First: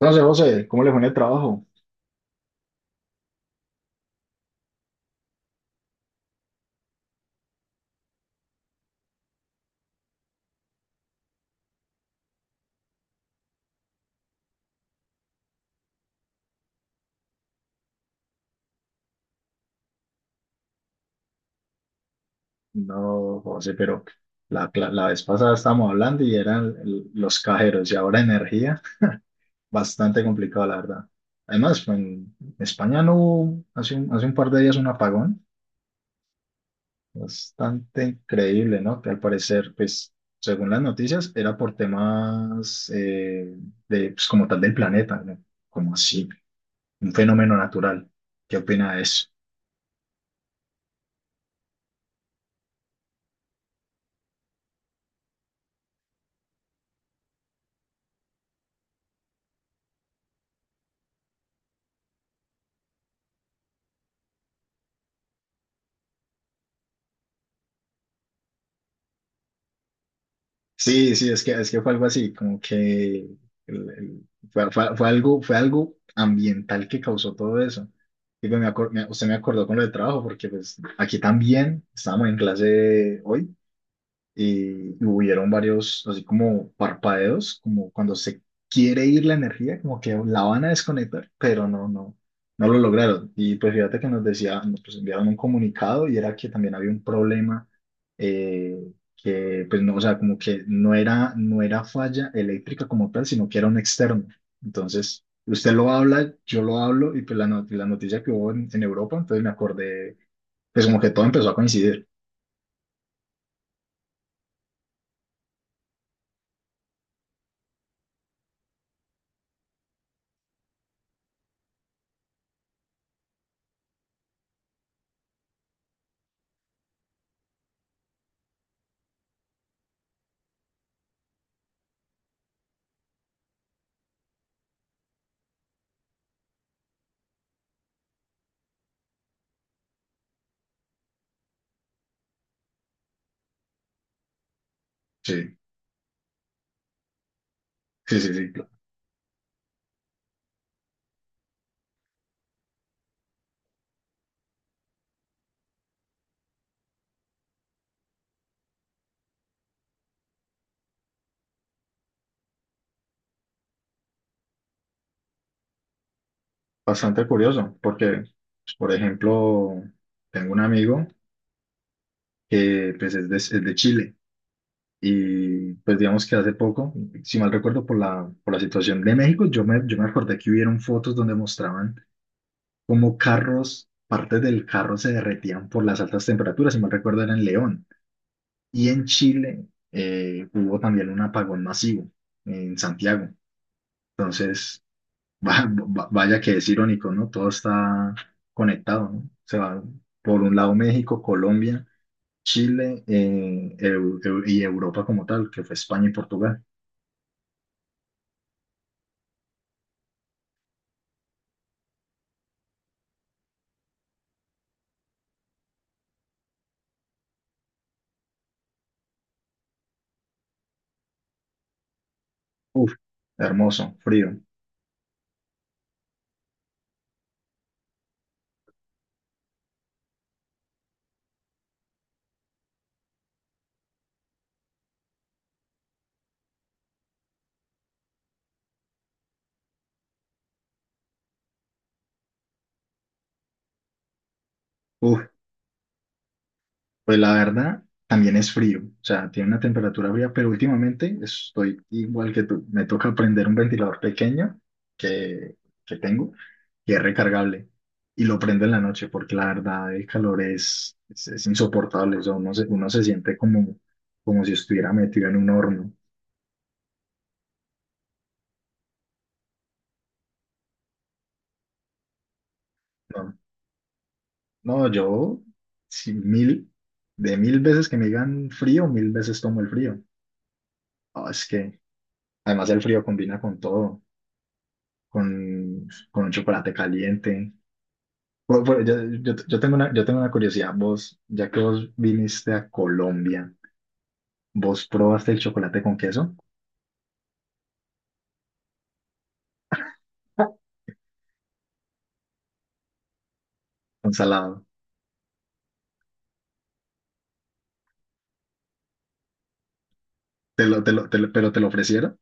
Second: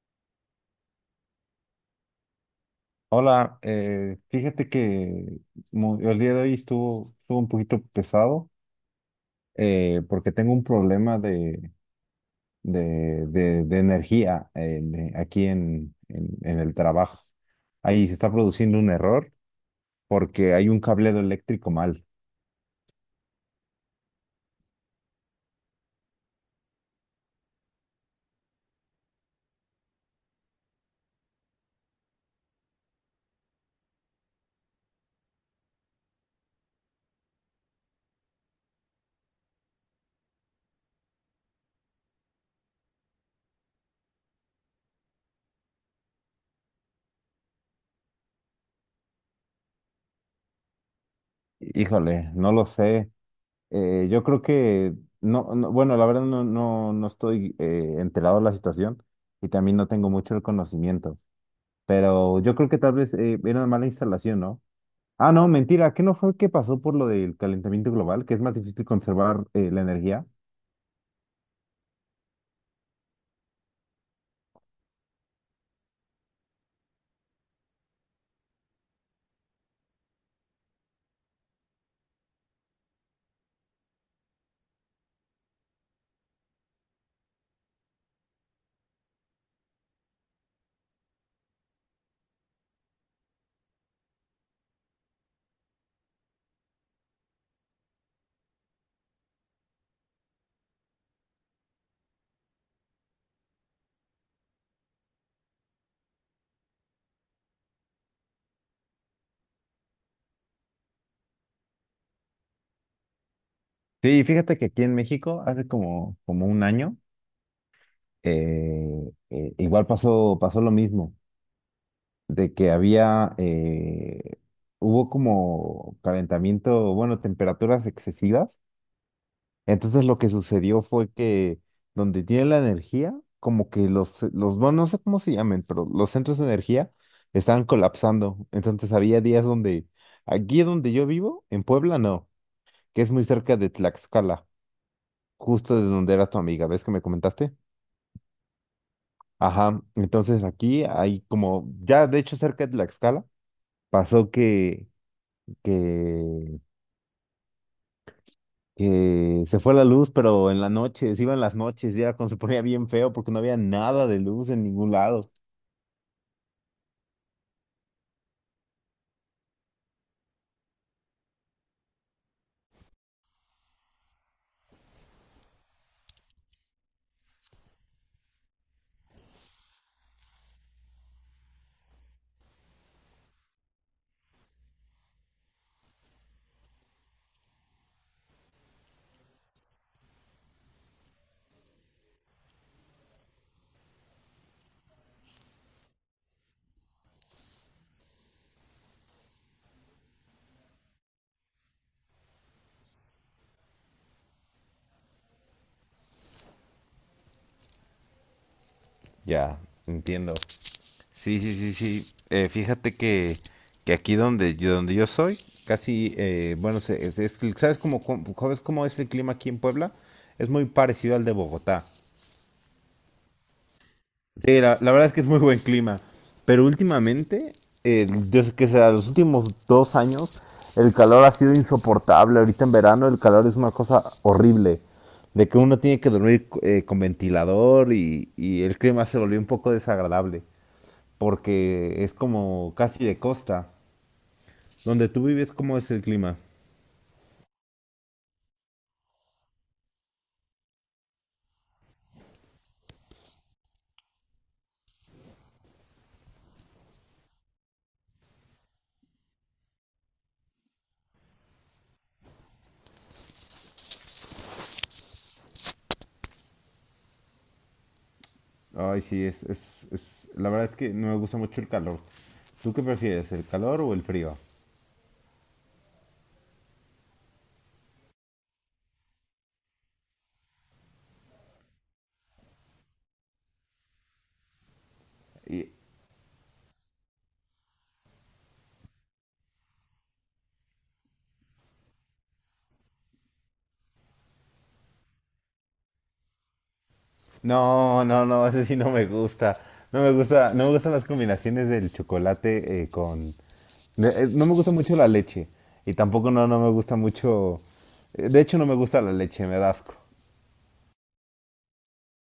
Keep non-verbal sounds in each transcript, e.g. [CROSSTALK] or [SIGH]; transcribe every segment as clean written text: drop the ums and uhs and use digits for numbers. No sé, José, ¿cómo le fue en el trabajo? Hola, fíjate que el día de hoy estuvo, estuvo un poquito pesado porque tengo un problema de energía aquí en el trabajo. Ahí se está produciendo un error porque hay un cableado eléctrico mal. No, José, pero la vez pasada estábamos hablando y eran los cajeros y ahora energía, bastante complicado, la verdad. Además, pues, en España no hubo hace un par de días un apagón, bastante increíble, ¿no? Que al parecer, pues, según las noticias, era por temas de, pues, como tal del planeta, ¿no? Como así, un fenómeno natural. ¿Qué opina de eso? Híjole, no lo sé. Yo creo que, no, bueno, la verdad no, no, no estoy enterado de la situación y también no tengo mucho el conocimiento, pero yo creo que tal vez era una mala instalación, ¿no? Ah, no, mentira, ¿qué no fue que pasó por lo del calentamiento global, que es más difícil conservar la energía? Sí, sí, es que fue algo así, como que fue algo ambiental que causó todo eso. Digo, usted me acordó con lo del trabajo, porque pues aquí también estábamos en clase hoy y hubieron varios, así como parpadeos, como cuando se quiere ir la energía, como que la van a desconectar, pero no, no lo lograron. Y pues fíjate que nos decía, nos pues, enviaron un comunicado y era que también había un problema eh, que, pues no, o sea, como que no era falla eléctrica como tal, sino que era un externo. Entonces, usted lo habla, yo lo hablo y pues la, not- la noticia que hubo en Europa, entonces me acordé, pues como que todo empezó a coincidir. Sí, fíjate que aquí en México hace como un año, igual pasó lo mismo, de que había, hubo como calentamiento, bueno, temperaturas excesivas. Entonces lo que sucedió fue que donde tiene la energía, como que bueno, no sé cómo se llamen, pero los centros de energía estaban colapsando. Entonces había días donde, aquí donde yo vivo, en Puebla no, que es muy cerca de Tlaxcala, Sí, justo desde donde era tu amiga, ¿ves que me comentaste? sí, sí, sí. Ajá, entonces aquí hay como, ya de hecho cerca de Tlaxcala, pasó que, que que se fue la luz, pero en la noche, se iban las noches y era cuando se ponía bien feo porque no había nada de luz en ningún lado. Bastante curioso, porque, pues, por ejemplo, tengo un amigo que pues, es de Chile y pues digamos que hace poco, si mal recuerdo por la situación de México, yo me acordé que hubieron fotos donde mostraban cómo carros, partes del carro se derretían por las altas temperaturas, si mal recuerdo era en León. Y en Chile hubo también un apagón masivo en Santiago. Entonces, Va- Vaya que es irónico, ¿no? Todo está conectado, ¿no? Se va por un lado México, Colombia, Chile, y Europa como tal, que fue España y Portugal. Ya, entiendo. Sí, sí, sí, sí. Fíjate que aquí donde yo soy, casi, bueno, ¿sabes cómo, sabes cómo es el clima aquí en Puebla? Es muy parecido al de Bogotá. Uf, hermoso, frío. Sí, la verdad es que es muy buen clima. Pero últimamente, desde que sea los últimos 2 años, el calor ha sido insoportable. Ahorita en verano el calor es una cosa horrible. De que uno tiene que dormir con ventilador y el clima se volvió un poco desagradable. Porque es como casi de costa. Donde tú Uf. vives, ¿cómo es el clima? Pues la verdad, también es frío, o sea, tiene una temperatura fría, pero últimamente estoy igual que tú. Me toca prender un ventilador pequeño que, que tengo que es recargable. Y lo prendo en la noche porque la verdad el calor es insoportable. O sea, uno se siente como, como si estuviera metido en un horno. Ay, sí, la verdad es que no me gusta mucho el calor. ¿Tú qué No, prefieres, el calor o el frío? no, yo, si mil, de mil veces que me digan frío, mil veces tomo el frío. Ah, es que además el frío combina con todo. Con un chocolate caliente. Bu- bu- yo, yo tengo una curiosidad, vos, ya que vos viniste a Colombia, ¿vos probaste el chocolate con queso? No, no, no, ese sí no me gusta. No me gusta, no me gustan las combinaciones del chocolate con... Con no me salado. gusta mucho la leche. Y tampoco no, no me gusta mucho... de hecho, no me gusta la leche, me da asco. Pero te lo ofrecieron.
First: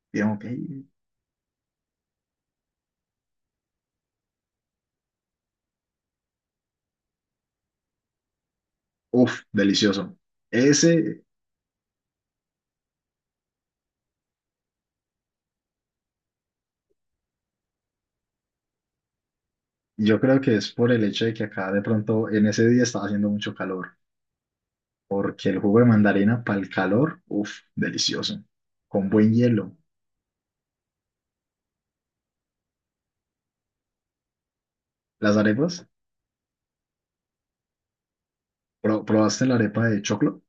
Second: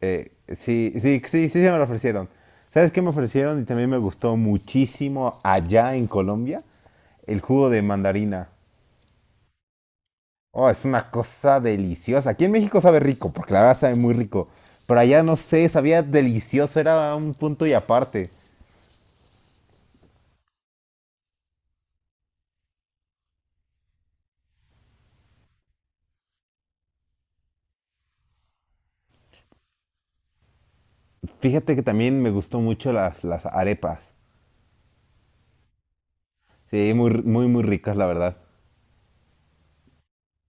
Digamos que Sí, sí, sí, sí, se me lo ofrecieron. ¿Sabes qué me ofrecieron? Y también me gustó muchísimo allá en Colombia, el jugo de mandarina. uff, delicioso. Oh, es una Ese, cosa deliciosa. Aquí en México sabe rico, porque la verdad sabe muy rico. Pero allá no sé, sabía delicioso, era un punto y aparte. yo creo que es por el hecho de que acá de pronto en ese día estaba haciendo mucho calor, porque el jugo de mandarina para el calor, uff, delicioso. Con buen hielo. Fíjate que también me gustó mucho las arepas. Las arepas, Sí, muy, muy, muy ricas, la verdad. Probaste la arepa de choclo?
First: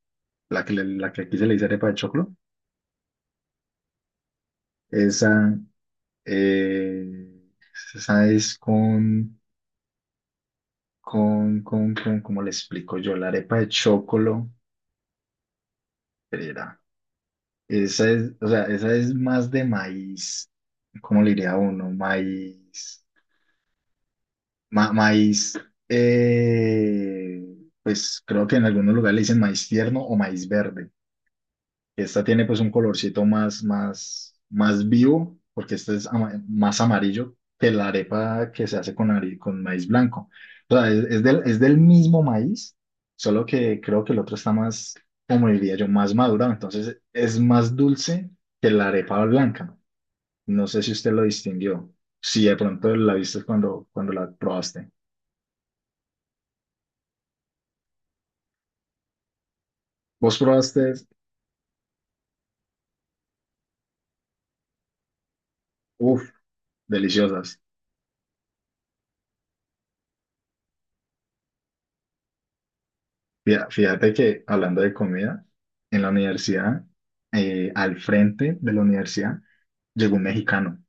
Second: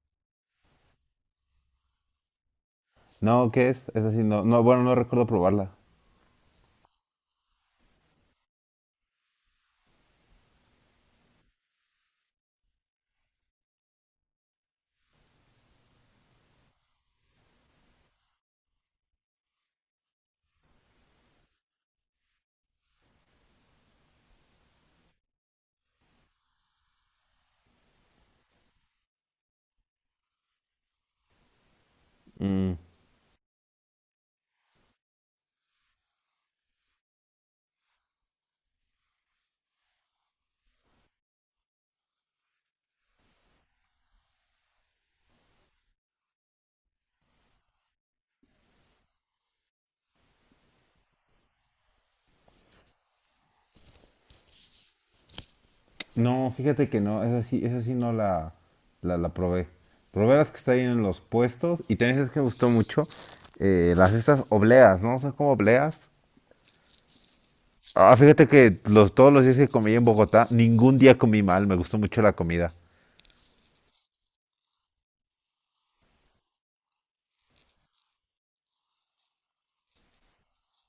La que aquí se le dice arepa de choclo, No, ¿qué es? Es así, no, no, bueno, no recuerdo esa, probarla. eh, esa es con, ¿cómo le explico yo? La arepa de choclo, espera, esa es, o sea, esa es más de maíz, ¿cómo le diría uno? Maíz, maíz, eh, pues creo que en algunos lugares le dicen maíz tierno o maíz verde. Esta tiene pues un Mm, colorcito más vivo, porque este es más amarillo que la arepa que se hace con maíz blanco. O sea, es del mismo maíz, solo que creo que el otro está más, como diría yo, más madurado. Entonces es más dulce que la arepa blanca. No sé si usted lo distinguió, si de pronto la viste cuando, cuando la probaste. no, fíjate que no, es así no la probé. Probé Vos las que están ahí probaste, en los puestos y también es que me gustó mucho las estas obleas, ¿no? Son como obleas. uff, deliciosas. Ah, fíjate que los, todos los días que comí en Bogotá, ningún día comí mal, me gustó mucho la comida. Fíjate que hablando de comida, en la universidad, al frente de la universidad, llegó un mexicano,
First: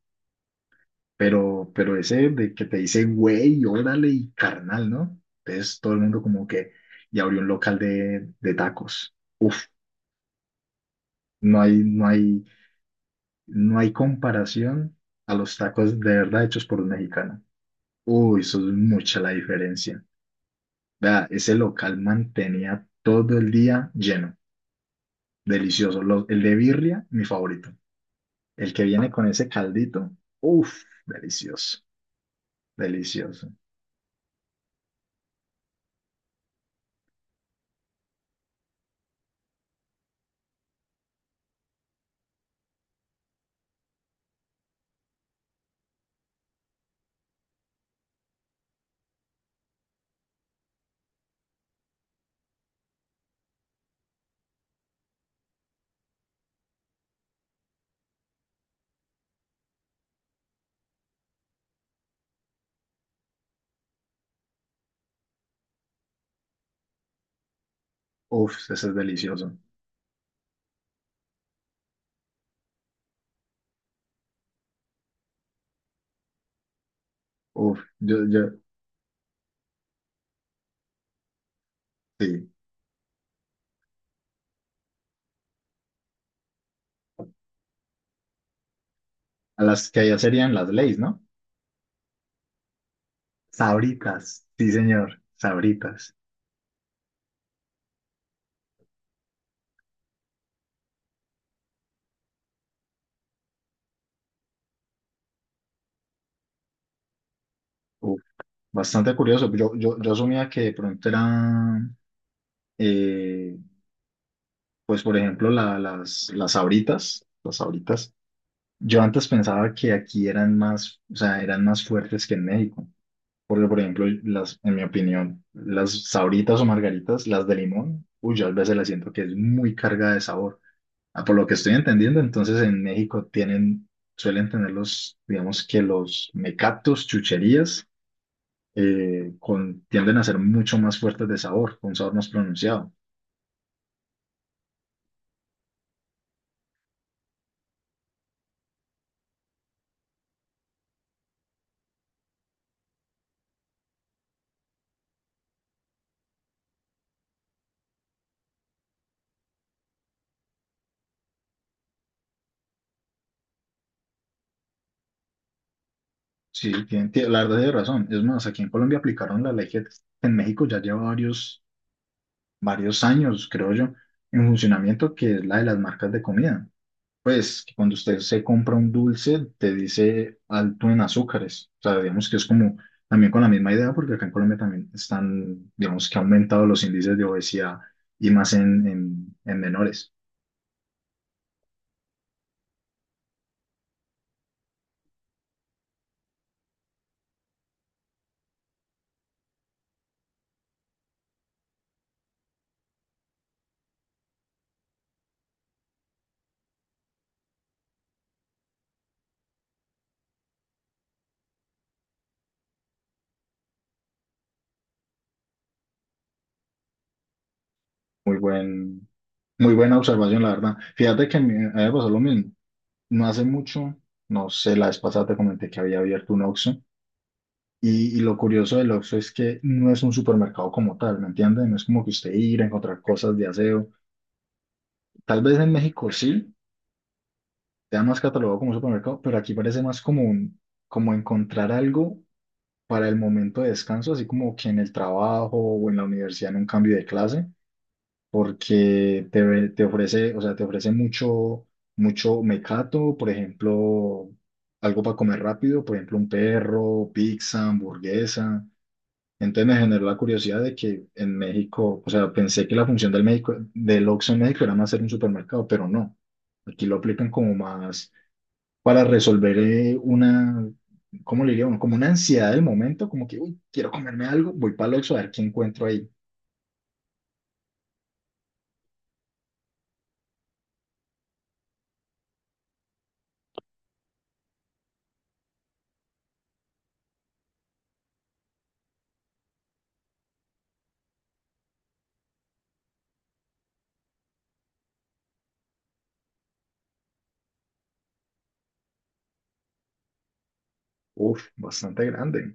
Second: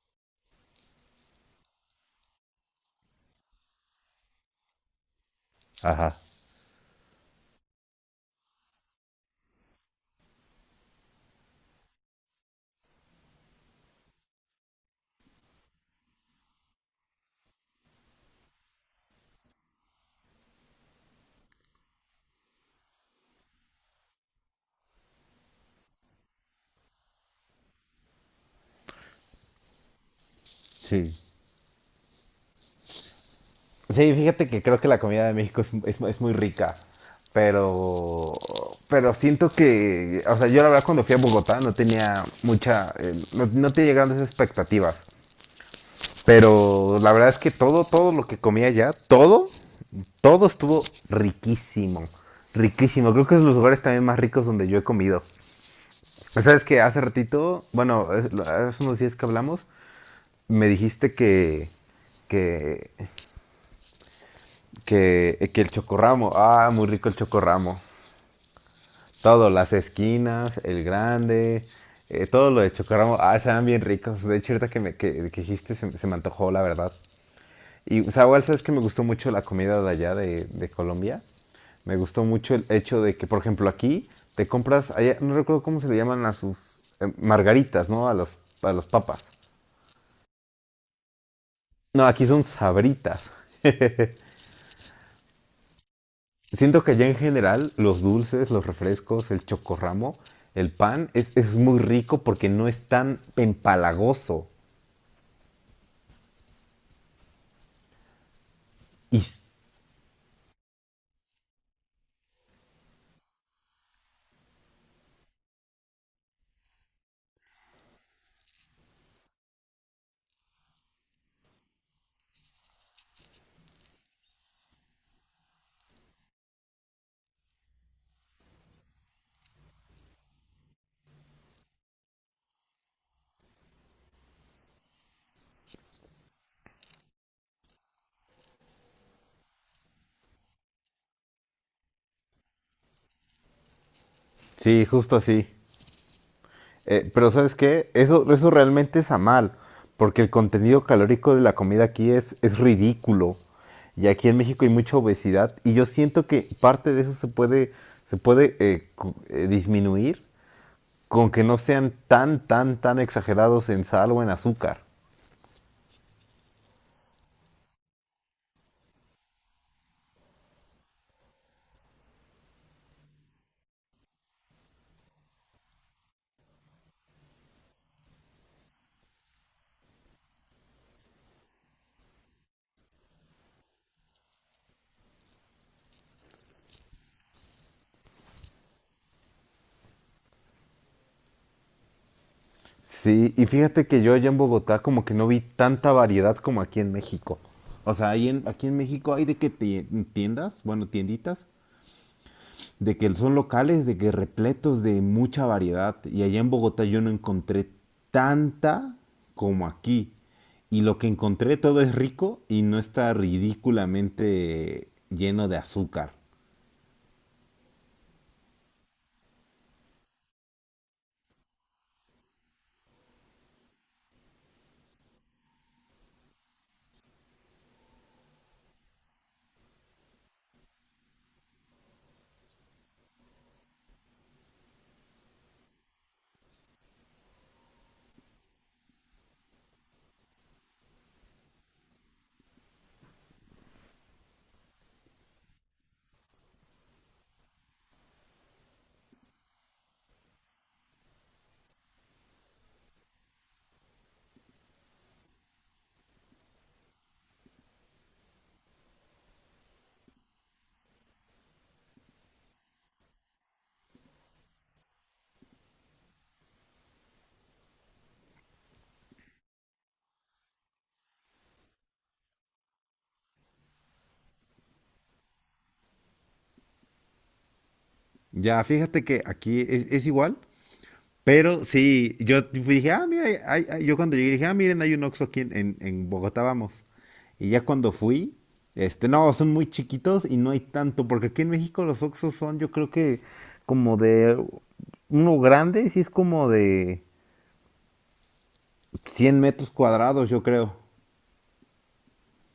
pero ese de que te dice, güey, órale y carnal, ¿no? Entonces todo el Ajá, mundo como que, y abrió un local de tacos. Uf, no hay, no hay, no hay comparación a los tacos de verdad hechos por un mexicano. Uy, eso es mucha la diferencia. Vea, ese local mantenía todo el día lleno, delicioso. El de birria, mi favorito. El que viene con ese caldito, uff, sí. delicioso, delicioso, Sí, fíjate que creo que la comida de México es, es muy rica, pero, pero siento que, o sea, yo la verdad cuando fui a Bogotá no tenía mucha, no, no tenía grandes expectativas, pero la verdad es que todo, todo lo que comía allá, todo, todo estuvo riquísimo, riquísimo. Creo que es de los lugares también más ricos donde yo he comido. Sabes que hace ratito, bueno, hace unos días que hablamos, me dijiste que, que el chocorramo. Ah, muy rico el chocorramo. uff, ese es Todo, delicioso, las esquinas, el grande, todo lo de chocorramo. Ah, se dan bien ricos. De hecho, ahorita que dijiste se me antojó, la verdad. uff, Y, o sea, yo, igual sabes que me gustó mucho la comida de allá de Colombia. Me gustó sí, mucho el hecho de que, por ejemplo, aquí te compras, allá, no recuerdo cómo se le llaman a sus margaritas, ¿no? A a los papas. a las que allá serían las leyes, ¿no? No, aquí son sabritas. [LAUGHS] Sabritas, sí señor, sabritas, Siento que ya en general los dulces, los refrescos, el chocorramo, el pan es muy rico porque no es tan empalagoso. uff, bastante Y s- curioso, yo asumía que de pronto eran, eh, pues por ejemplo, las sabritas, yo antes pensaba que aquí eran más, o sea, eran más fuertes que en México. Porque, por ejemplo, las, en mi opinión, las sabritas o margaritas, las de limón, uy, yo a veces las siento que es muy cargada de sabor. Ah, por lo que estoy entendiendo, entonces en México tienen, suelen tener los, digamos que los mecatos, chucherías, tienden a ser mucho más fuertes de sabor, con un sabor más pronunciado. Sí, justo así. Pero ¿sabes qué? Eso realmente es a mal, porque el contenido calórico de la comida aquí es ridículo. Y aquí en México hay mucha obesidad y yo siento que parte de eso se puede disminuir con que no sean tan, tan, tan exagerados en sal o en azúcar. Sí, la verdad tiene razón. Es más, aquí en Colombia aplicaron la ley que en México ya lleva varios, varios años, creo yo, en funcionamiento, que es la de las marcas de comida. Pues que cuando usted se compra un dulce, te dice alto en azúcares. O sea, digamos que es como también con la misma idea, porque acá en Colombia también están, digamos que ha aumentado los índices de obesidad y más en menores. Sí, y fíjate que yo allá en Bogotá como que no vi tanta variedad como aquí en México. O sea, aquí en México hay de que tiendas, bueno, tienditas, de que son locales, de que repletos de mucha variedad. Y allá en Bogotá yo no encontré tanta como aquí. Y lo que encontré todo es rico y no está ridículamente lleno de azúcar. Muy buen, muy buena observación, la verdad. Fíjate que me, a mí me pasó lo mismo. No hace mucho, no sé, la vez pasada te comenté que había abierto un Oxxo. Y lo curioso del Oxxo es que no es un supermercado como tal, ¿me entiendes? No es como que usted ir a encontrar cosas de aseo. Tal vez en México sí, ya más catalogado como un supermercado, pero aquí parece más como un, como encontrar algo para el momento de descanso, así como que en el trabajo o en la universidad en un cambio de clase, porque te ofrece, o sea, te ofrece mucho, mucho mecato, por ejemplo, algo para comer rápido, por ejemplo, un perro, pizza, hamburguesa. Entonces me generó la curiosidad de que en México, o sea, pensé que la función del Oxxo en México era más ser un supermercado, pero no. Aquí lo aplican como más para resolver una, ¿cómo le diría uno? Como una ansiedad del momento, como que, uy, quiero comerme algo, voy para el Oxxo a ver qué encuentro ahí. Ya, fíjate que aquí es igual, pero sí, yo dije, ah, mira, yo cuando llegué dije, ah, miren, hay un Oxxo aquí en, en Bogotá, vamos. Y ya cuando fui, este, no, son muy chiquitos y no hay tanto, porque aquí en México los Oxxos son, yo creo que como de uno grande, sí es como de 100 metros cuadrados, yo creo. Uf, bastante grande.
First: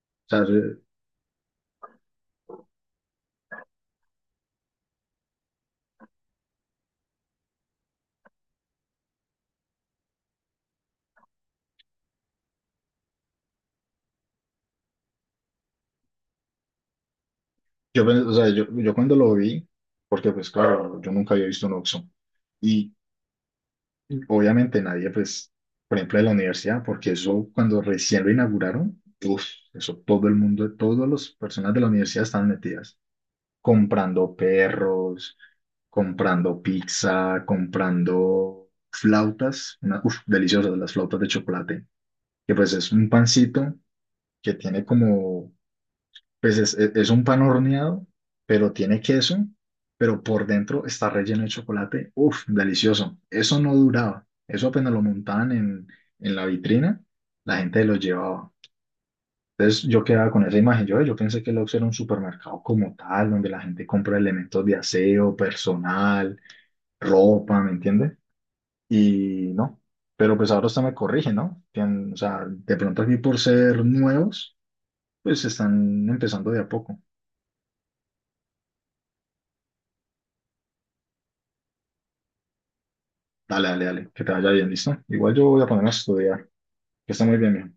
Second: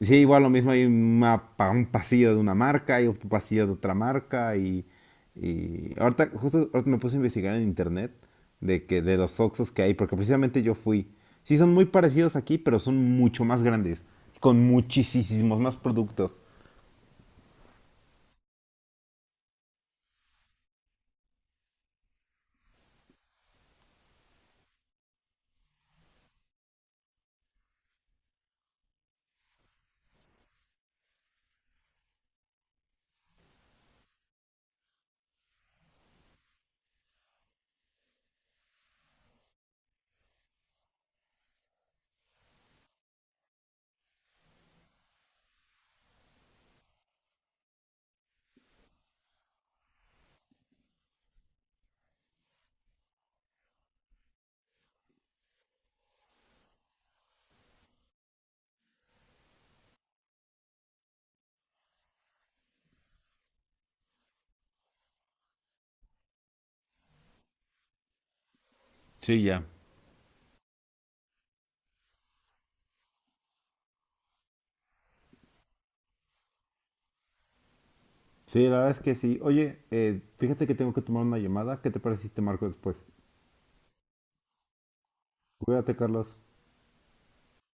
Sí, O igual sea, lo yo, mismo hay una un pasillo de una marca y otro pasillo de otra marca y ahorita justo ahorita me puse a investigar en internet de que de los Oxxos que hay, porque precisamente yo fui. Sí, son muy parecidos aquí, pero son mucho más grandes, con muchísimos más productos. yo pe- o sea, yo cuando lo vi, porque pues claro, yo nunca había visto un Oxxo. Y obviamente nadie, pues, por ejemplo, de la universidad, porque eso cuando recién lo inauguraron, uf, eso todo el mundo, todas las personas de la universidad estaban metidas. Comprando perros, comprando pizza, comprando flautas, una, uf, deliciosas las flautas de chocolate, que pues es un pancito que tiene como, pues es un pan horneado, pero tiene queso, pero por dentro está relleno de chocolate, uf, delicioso. Eso no duraba, eso apenas lo montaban en la vitrina, la gente lo llevaba. Entonces yo quedaba con esa imagen. Yo pensé que Lux era un supermercado como tal, donde la gente compra elementos de aseo, personal, ropa, ¿me entiendes? Sí, Y ya. no. Pero pues ahora usted me corrige, ¿no? O sea, de pronto aquí por ser nuevos, pues están empezando de a poco. Sí, la verdad es que sí. Oye, fíjate que tengo que tomar una llamada. ¿Qué te parece si te marco después? Dale, dale, dale, que te vaya bien, ¿listo? Igual yo voy a ponerme a Cuídate, Carlos. estudiar, que está muy bien, mijo.